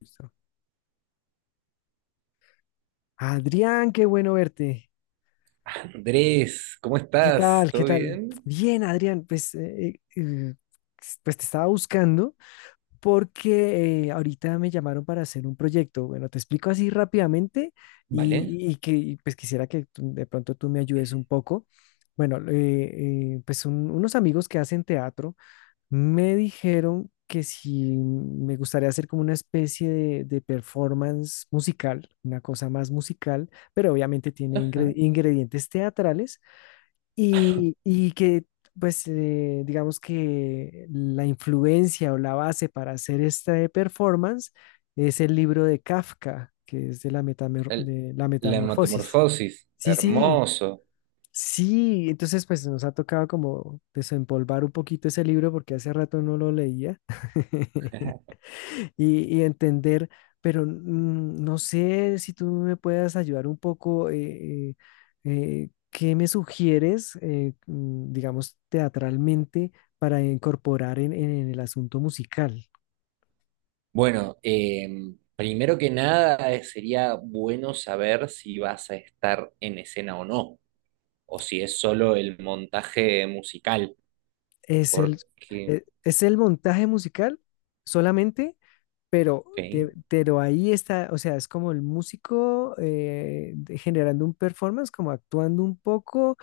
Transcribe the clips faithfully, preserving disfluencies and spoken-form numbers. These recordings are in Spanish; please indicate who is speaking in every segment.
Speaker 1: Listo. Adrián, qué bueno verte.
Speaker 2: Andrés, ¿cómo
Speaker 1: ¿Qué
Speaker 2: estás?
Speaker 1: tal? ¿Qué
Speaker 2: ¿Todo
Speaker 1: tal?
Speaker 2: bien?
Speaker 1: Bien, Adrián, pues, eh, eh, pues te estaba buscando porque eh, ahorita me llamaron para hacer un proyecto. Bueno, te explico así rápidamente
Speaker 2: Vale.
Speaker 1: y, y que y, pues quisiera que tú- de pronto tú me ayudes un poco. Bueno, eh, eh, pues son unos amigos que hacen teatro. Me dijeron que si me gustaría hacer como una especie de, de performance musical, una cosa más musical, pero obviamente tiene ingre-
Speaker 2: Ajá.
Speaker 1: ingredientes teatrales y, y que pues eh, digamos que la influencia o la base para hacer esta performance es el libro de Kafka, que es de la, metamer-
Speaker 2: El-
Speaker 1: de la
Speaker 2: la
Speaker 1: metamorfosis.
Speaker 2: metamorfosis,
Speaker 1: Sí, sí.
Speaker 2: hermoso.
Speaker 1: Sí, entonces pues nos ha tocado como desempolvar un poquito ese libro porque hace rato no lo leía y, y entender, pero mm, no sé si tú me puedas ayudar un poco, eh, eh, eh, ¿qué me sugieres, eh, mm, digamos, teatralmente para incorporar en, en- en el asunto musical?
Speaker 2: Bueno, em, primero que nada eh, sería bueno saber si vas a estar en escena o no, o si es solo el montaje musical,
Speaker 1: ¿Es el,
Speaker 2: porque...
Speaker 1: eh, es el montaje musical solamente? Pero,
Speaker 2: Ok.
Speaker 1: te- pero ahí está, o sea, es como el músico eh, de- generando un performance, como actuando un poco,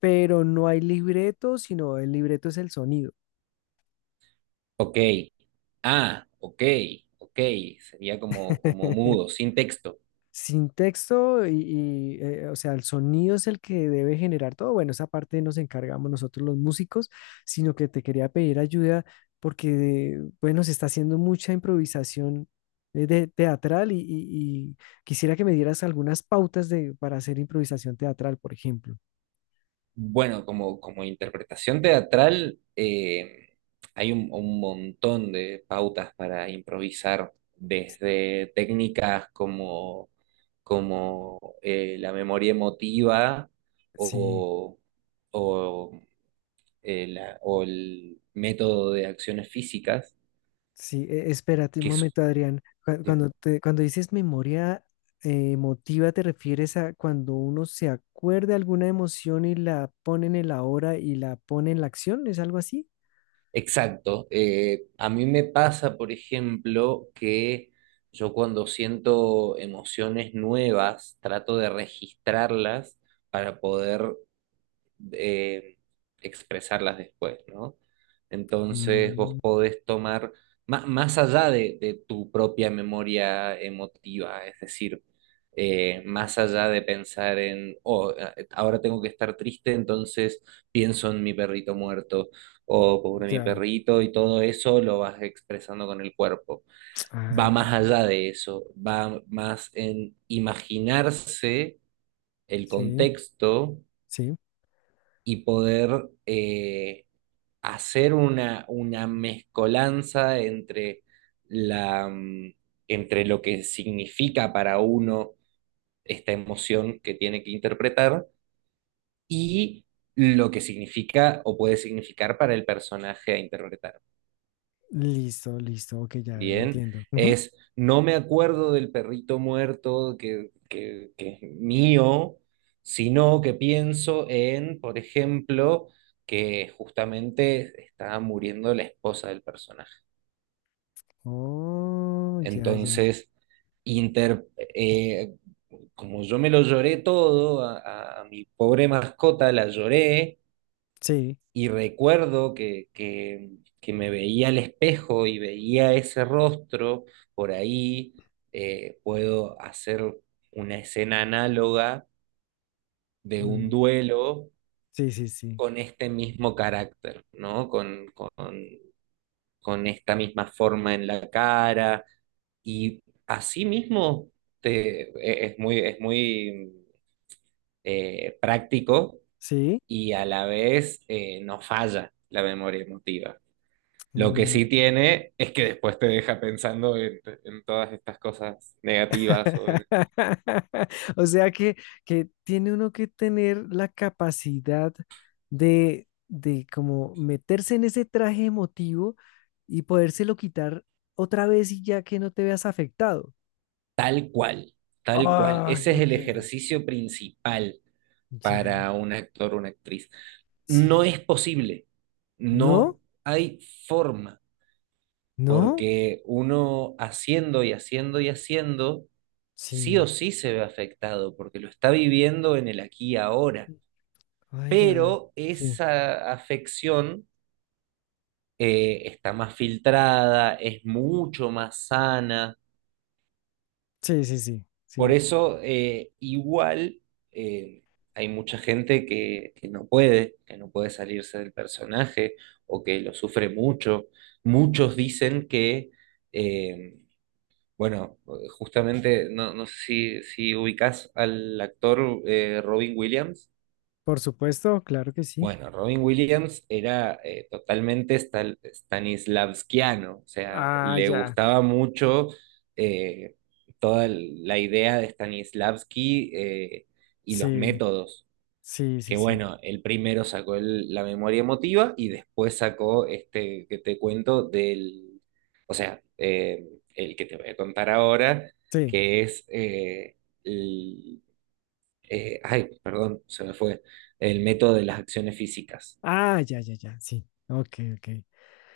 Speaker 1: pero no hay libreto, sino el libreto es el sonido.
Speaker 2: Ok. Ah, ok, ok. Sería como, como mudo, sin texto.
Speaker 1: Sin texto y, y, eh, o sea, el sonido es el que debe generar todo. Bueno, esa parte nos encargamos nosotros los músicos, sino que te quería pedir ayuda porque, bueno, se está haciendo mucha improvisación eh, de, teatral y, y- y quisiera que me dieras algunas pautas de, para hacer improvisación teatral, por ejemplo.
Speaker 2: Bueno, como, como interpretación teatral, eh, hay un, un montón de pautas para improvisar, desde técnicas como, como eh, la memoria emotiva
Speaker 1: Sí.
Speaker 2: o, o, eh, la- o el método de acciones físicas,
Speaker 1: Sí, e- espérate un
Speaker 2: que es...
Speaker 1: momento, Adrián. Cu- Cuando te- cuando dices memoria eh, emotiva, ¿te refieres a cuando uno se acuerda alguna emoción y la pone en el ahora y la pone en la acción? ¿Es algo así?
Speaker 2: Exacto. Eh, a mí me pasa, por ejemplo, que yo cuando siento emociones nuevas, trato de registrarlas para poder eh, expresarlas después, ¿no? Entonces vos
Speaker 1: Mm,
Speaker 2: podés tomar, má- más allá de, de tu propia memoria emotiva, es decir, eh, más allá de pensar en, oh, eh, ahora tengo que estar triste, entonces pienso en mi perrito muerto, o pobre mi
Speaker 1: ya.
Speaker 2: perrito, y todo eso lo vas expresando con el cuerpo.
Speaker 1: Ah,
Speaker 2: Va más allá de eso, va más en imaginarse el
Speaker 1: sí,
Speaker 2: contexto
Speaker 1: sí.
Speaker 2: y poder eh, hacer una, una mezcolanza entre, la, mm, entre lo que significa para uno esta emoción que tiene que interpretar y lo que significa o puede significar para el personaje a interpretar.
Speaker 1: Listo, listo. Ok, ya
Speaker 2: Bien,
Speaker 1: entiendo. Ujú.
Speaker 2: es no me acuerdo del perrito muerto que, que, que es mío, sino que pienso en, por ejemplo, que justamente está muriendo la esposa del personaje.
Speaker 1: Oh, ya, ya.
Speaker 2: Entonces, inter- eh, como yo me lo lloré todo, a, a- a mi pobre mascota la lloré.
Speaker 1: Sí.
Speaker 2: Y recuerdo que, que, que me veía al espejo y veía ese rostro, por ahí eh, puedo hacer una escena análoga de un
Speaker 1: Mm,
Speaker 2: duelo
Speaker 1: sí, sí, sí.
Speaker 2: con este mismo carácter, ¿no? Con, con, con esta misma forma en la cara. Y así mismo te- e, es muy, es muy eh, práctico
Speaker 1: Sí.
Speaker 2: y a la vez eh, no falla la memoria emotiva. Lo que sí tiene es que después te deja pensando en, en todas estas cosas negativas o en-
Speaker 1: O sea que, que tiene uno que tener la capacidad de, de como meterse en ese traje emotivo y podérselo quitar otra vez y ya que no te veas afectado.
Speaker 2: Tal cual, tal cual.
Speaker 1: Ay,
Speaker 2: Ese es el
Speaker 1: ok.
Speaker 2: ejercicio principal
Speaker 1: Ya,
Speaker 2: para un actor o una actriz. No
Speaker 1: sí.
Speaker 2: es posible, no
Speaker 1: ¿No?
Speaker 2: hay forma,
Speaker 1: ¿No?
Speaker 2: porque uno haciendo y haciendo y haciendo, sí
Speaker 1: Sí.
Speaker 2: o sí se ve afectado, porque lo está viviendo en el aquí y ahora.
Speaker 1: Ay, ya.
Speaker 2: Pero
Speaker 1: Sí.
Speaker 2: esa afección eh, está más filtrada, es mucho más sana.
Speaker 1: Sí, sí, sí.
Speaker 2: Por
Speaker 1: Sí.
Speaker 2: eso, eh, igual, eh, hay mucha gente que, que no puede, que no puede salirse del personaje o que lo sufre mucho. Muchos dicen que, eh, bueno, justamente, no, no sé si, si ubicás al actor eh, Robin Williams.
Speaker 1: Por supuesto, claro que sí.
Speaker 2: Bueno, Robin Williams era eh, totalmente stal- stanislavskiano, o sea,
Speaker 1: Ah,
Speaker 2: le
Speaker 1: ya.
Speaker 2: gustaba mucho eh, toda el- la idea de Stanislavski eh, y los
Speaker 1: Sí,
Speaker 2: métodos,
Speaker 1: sí, sí,
Speaker 2: que
Speaker 1: sí.
Speaker 2: bueno, él primero sacó el- la memoria emotiva y después sacó este que te cuento del, o sea, eh, el que te voy a contar ahora,
Speaker 1: Sí.
Speaker 2: que es, eh, el- eh, ay, perdón, se me fue, el método de las acciones físicas,
Speaker 1: Ah, ya, ya, ya, sí. Ok, ok.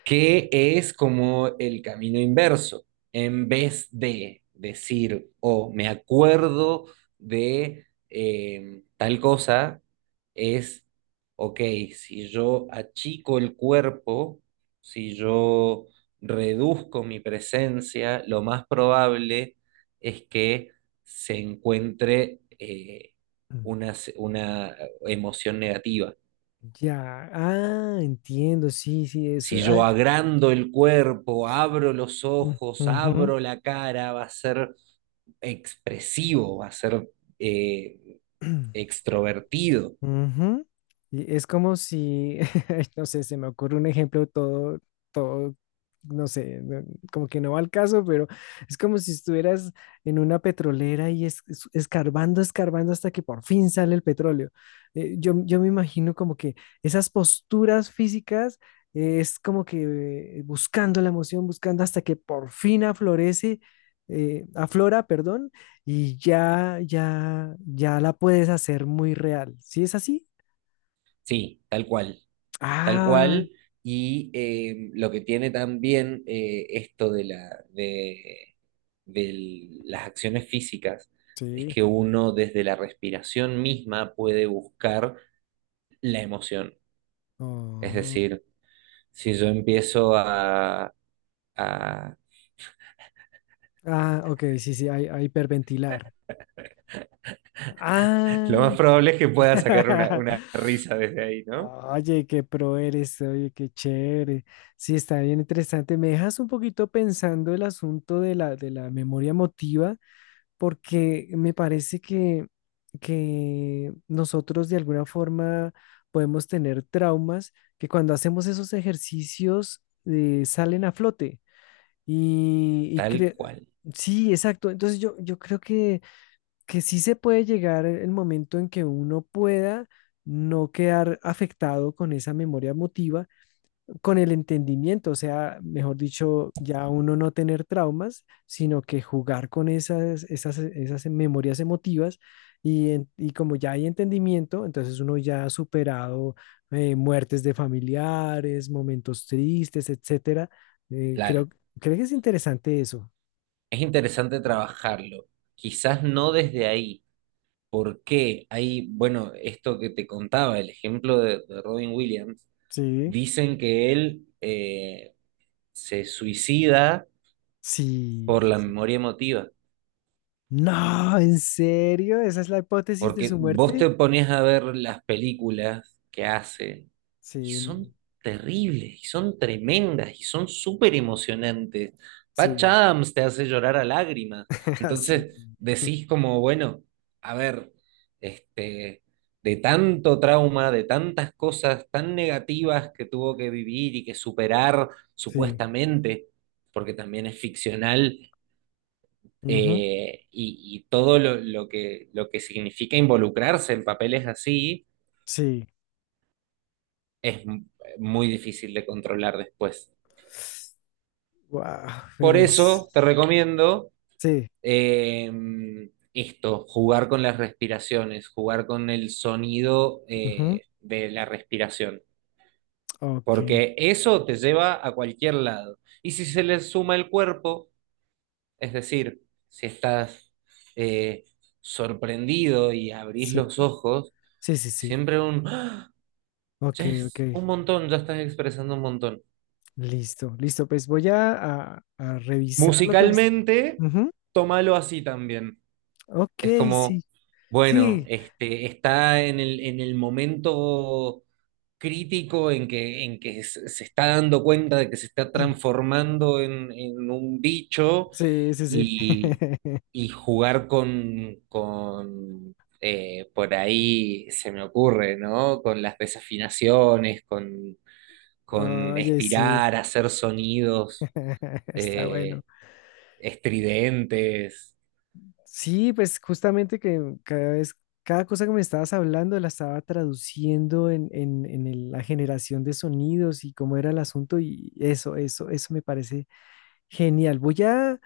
Speaker 2: que es como el camino inverso. En vez de decir, oh, me acuerdo de eh, tal cosa, es, ok, si yo achico el cuerpo, si yo reduzco mi presencia, lo más probable es que se encuentre eh,
Speaker 1: Mm,
Speaker 2: una, una emoción negativa.
Speaker 1: ya, ah, entiendo, sí, sí, eso.
Speaker 2: Si
Speaker 1: Ah,
Speaker 2: yo agrando el cuerpo, abro los
Speaker 1: mm,
Speaker 2: ojos,
Speaker 1: ujú.
Speaker 2: abro la cara, va a ser expresivo, va a ser eh, extrovertido.
Speaker 1: Ujú. Y es como si, no sé, se me ocurre un ejemplo todo, todo, no sé, no- como que no va al caso, pero es como si estuvieras en una petrolera y es, es- escarbando, escarbando hasta que por fin sale el petróleo. Eh, yo, yo me imagino como que esas posturas físicas eh, es como que eh, buscando la emoción, buscando hasta que por fin aflorece, eh, aflora, perdón, y ya, ya, ya la puedes hacer muy real. ¿Sí es así?
Speaker 2: Sí, tal cual, tal
Speaker 1: Ah,
Speaker 2: cual. Y eh, lo que tiene también eh, esto de, la, de, de las acciones físicas es
Speaker 1: Sí.
Speaker 2: que uno desde la respiración misma puede buscar la emoción. Es
Speaker 1: Oh,
Speaker 2: decir, si yo empiezo a a
Speaker 1: ah, ok, sí, sí, hay, hay hiperventilar.
Speaker 2: lo más
Speaker 1: Ah,
Speaker 2: probable es que pueda sacar una, una risa desde ahí, ¿no?
Speaker 1: oye, qué pro eres, oye, qué chévere. Sí, está bien interesante. Me dejas un poquito pensando el asunto de la, de la memoria emotiva, porque me parece que, que nosotros de alguna forma podemos tener traumas que cuando hacemos esos ejercicios eh, salen a flote. Y, y
Speaker 2: Tal
Speaker 1: cre-
Speaker 2: cual,
Speaker 1: sí, exacto. Entonces yo, yo creo que, que sí se puede llegar el momento en que uno pueda no quedar afectado con esa memoria emotiva con el entendimiento, o sea, mejor dicho, ya uno no tener traumas, sino que jugar con esas, esas, esas memorias emotivas y, en- y como ya hay entendimiento, entonces uno ya ha superado eh, muertes de familiares, momentos tristes, etcétera. Eh,
Speaker 2: claro.
Speaker 1: creo, creo que es interesante eso.
Speaker 2: Es interesante trabajarlo. Quizás no desde ahí. ¿Por qué? Hay, bueno, esto que te contaba, el ejemplo de, de Robin Williams,
Speaker 1: Sí,
Speaker 2: dicen que él eh, se suicida
Speaker 1: sí,
Speaker 2: por
Speaker 1: sí,
Speaker 2: la
Speaker 1: sí.
Speaker 2: memoria emotiva.
Speaker 1: No, ¿en serio? ¿Esa es la hipótesis de
Speaker 2: Porque
Speaker 1: su
Speaker 2: vos te
Speaker 1: muerte?
Speaker 2: pones a ver las películas que hace y
Speaker 1: Sí,
Speaker 2: son terribles, y son tremendas, y son súper emocionantes. Patch
Speaker 1: sí,
Speaker 2: Adams te hace llorar a lágrimas.
Speaker 1: sí,
Speaker 2: Entonces decís como, bueno, a ver, este, de tanto trauma, de tantas cosas tan negativas que tuvo que vivir y que superar
Speaker 1: sí.
Speaker 2: supuestamente, porque también es ficcional
Speaker 1: Ujú,
Speaker 2: eh, y, y todo lo, lo que, lo que significa involucrarse en papeles así
Speaker 1: sí.
Speaker 2: es m- muy difícil de controlar después.
Speaker 1: Wow,
Speaker 2: Por
Speaker 1: pero es...
Speaker 2: eso te recomiendo
Speaker 1: Sí,
Speaker 2: eh, esto, jugar con las respiraciones, jugar con el sonido
Speaker 1: ujú,
Speaker 2: eh, de la respiración,
Speaker 1: ok,
Speaker 2: porque eso te lleva a cualquier lado. Y si se le suma el cuerpo, es decir, si estás eh, sorprendido y abrís
Speaker 1: sí,
Speaker 2: los ojos,
Speaker 1: sí, sí, sí,
Speaker 2: siempre un... ¡Ah!
Speaker 1: ok,
Speaker 2: Ya
Speaker 1: ok,
Speaker 2: es un montón, ya estás expresando un montón.
Speaker 1: listo, listo, pues voy a, a- a revisar lo que me... es-
Speaker 2: Musicalmente,
Speaker 1: ujú,
Speaker 2: tómalo así también. Es
Speaker 1: ok,
Speaker 2: como,
Speaker 1: sí,
Speaker 2: bueno,
Speaker 1: sí,
Speaker 2: este, está en el, en el momento crítico en que, en que se se está dando cuenta de que se está transformando en, en un bicho
Speaker 1: sí, sí, sí.
Speaker 2: y, y jugar con, con eh, por ahí se me ocurre, ¿no? Con las desafinaciones, con con
Speaker 1: Oye, sí,
Speaker 2: estirar, hacer sonidos
Speaker 1: está bueno.
Speaker 2: eh, estridentes.
Speaker 1: Sí, pues justamente que cada vez, cada cosa que me estabas hablando la estaba traduciendo en, en, en el- la generación de sonidos y cómo era el asunto y eso, eso, eso me parece genial. Voy a,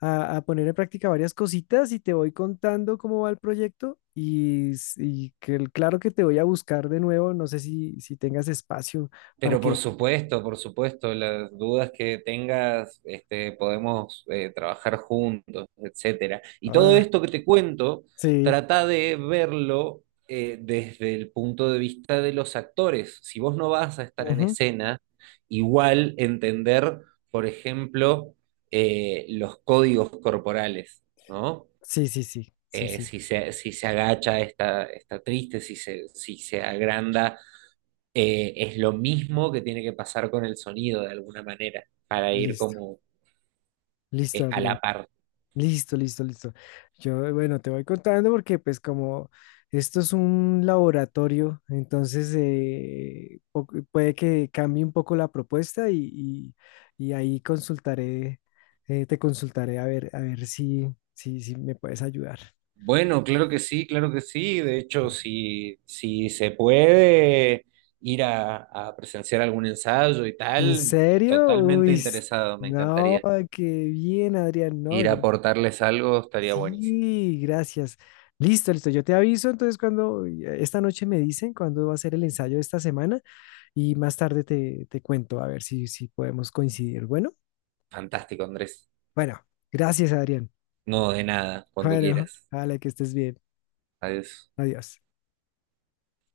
Speaker 1: a- a poner en práctica varias cositas y te voy contando cómo va el proyecto y, s- y que, el- claro que te voy a buscar de nuevo, no sé si, si tengas espacio para
Speaker 2: Pero por
Speaker 1: que...
Speaker 2: supuesto, por supuesto, las dudas que tengas, este, podemos eh, trabajar juntos, etcétera. Y todo
Speaker 1: Ah,
Speaker 2: esto que te cuento,
Speaker 1: sí,
Speaker 2: trata de verlo eh, desde el punto de vista de los actores. Si vos no vas a estar en
Speaker 1: ujú,
Speaker 2: escena, igual entender, por ejemplo, eh, los códigos corporales, ¿no?
Speaker 1: sí, sí, sí, sí,
Speaker 2: eh,
Speaker 1: sí,
Speaker 2: si se, si se agacha está, está triste, si se, si se agranda, eh, es lo mismo que tiene que pasar con el sonido de alguna manera, para ir
Speaker 1: listo,
Speaker 2: como
Speaker 1: listo,
Speaker 2: eh, a
Speaker 1: Adrián.
Speaker 2: la par.
Speaker 1: Listo, listo, listo. Yo, bueno, te voy contando porque pues como esto es un laboratorio, entonces eh, po- puede que cambie un poco la propuesta y, y- y ahí consultaré, eh, te consultaré a ver, a ver si, si, si me puedes ayudar.
Speaker 2: Bueno, claro que sí, claro que sí. De hecho, si, si se puede ir a, a presenciar algún ensayo y
Speaker 1: ¿En
Speaker 2: tal,
Speaker 1: serio?
Speaker 2: totalmente
Speaker 1: Uy, s-
Speaker 2: interesado, me
Speaker 1: no,
Speaker 2: encantaría.
Speaker 1: qué bien, Adrián. No,
Speaker 2: Ir a
Speaker 1: yo
Speaker 2: aportarles algo estaría buenísimo.
Speaker 1: sí, gracias. Listo, listo. Yo te aviso entonces cuando esta noche me dicen cuándo va a ser el ensayo de esta semana y más tarde te, te cuento a ver si, si podemos coincidir. Bueno,
Speaker 2: Fantástico, Andrés.
Speaker 1: bueno, gracias, Adrián.
Speaker 2: No, de nada, cuando
Speaker 1: Bueno,
Speaker 2: quieras.
Speaker 1: vale, que estés bien.
Speaker 2: Adiós.
Speaker 1: Adiós.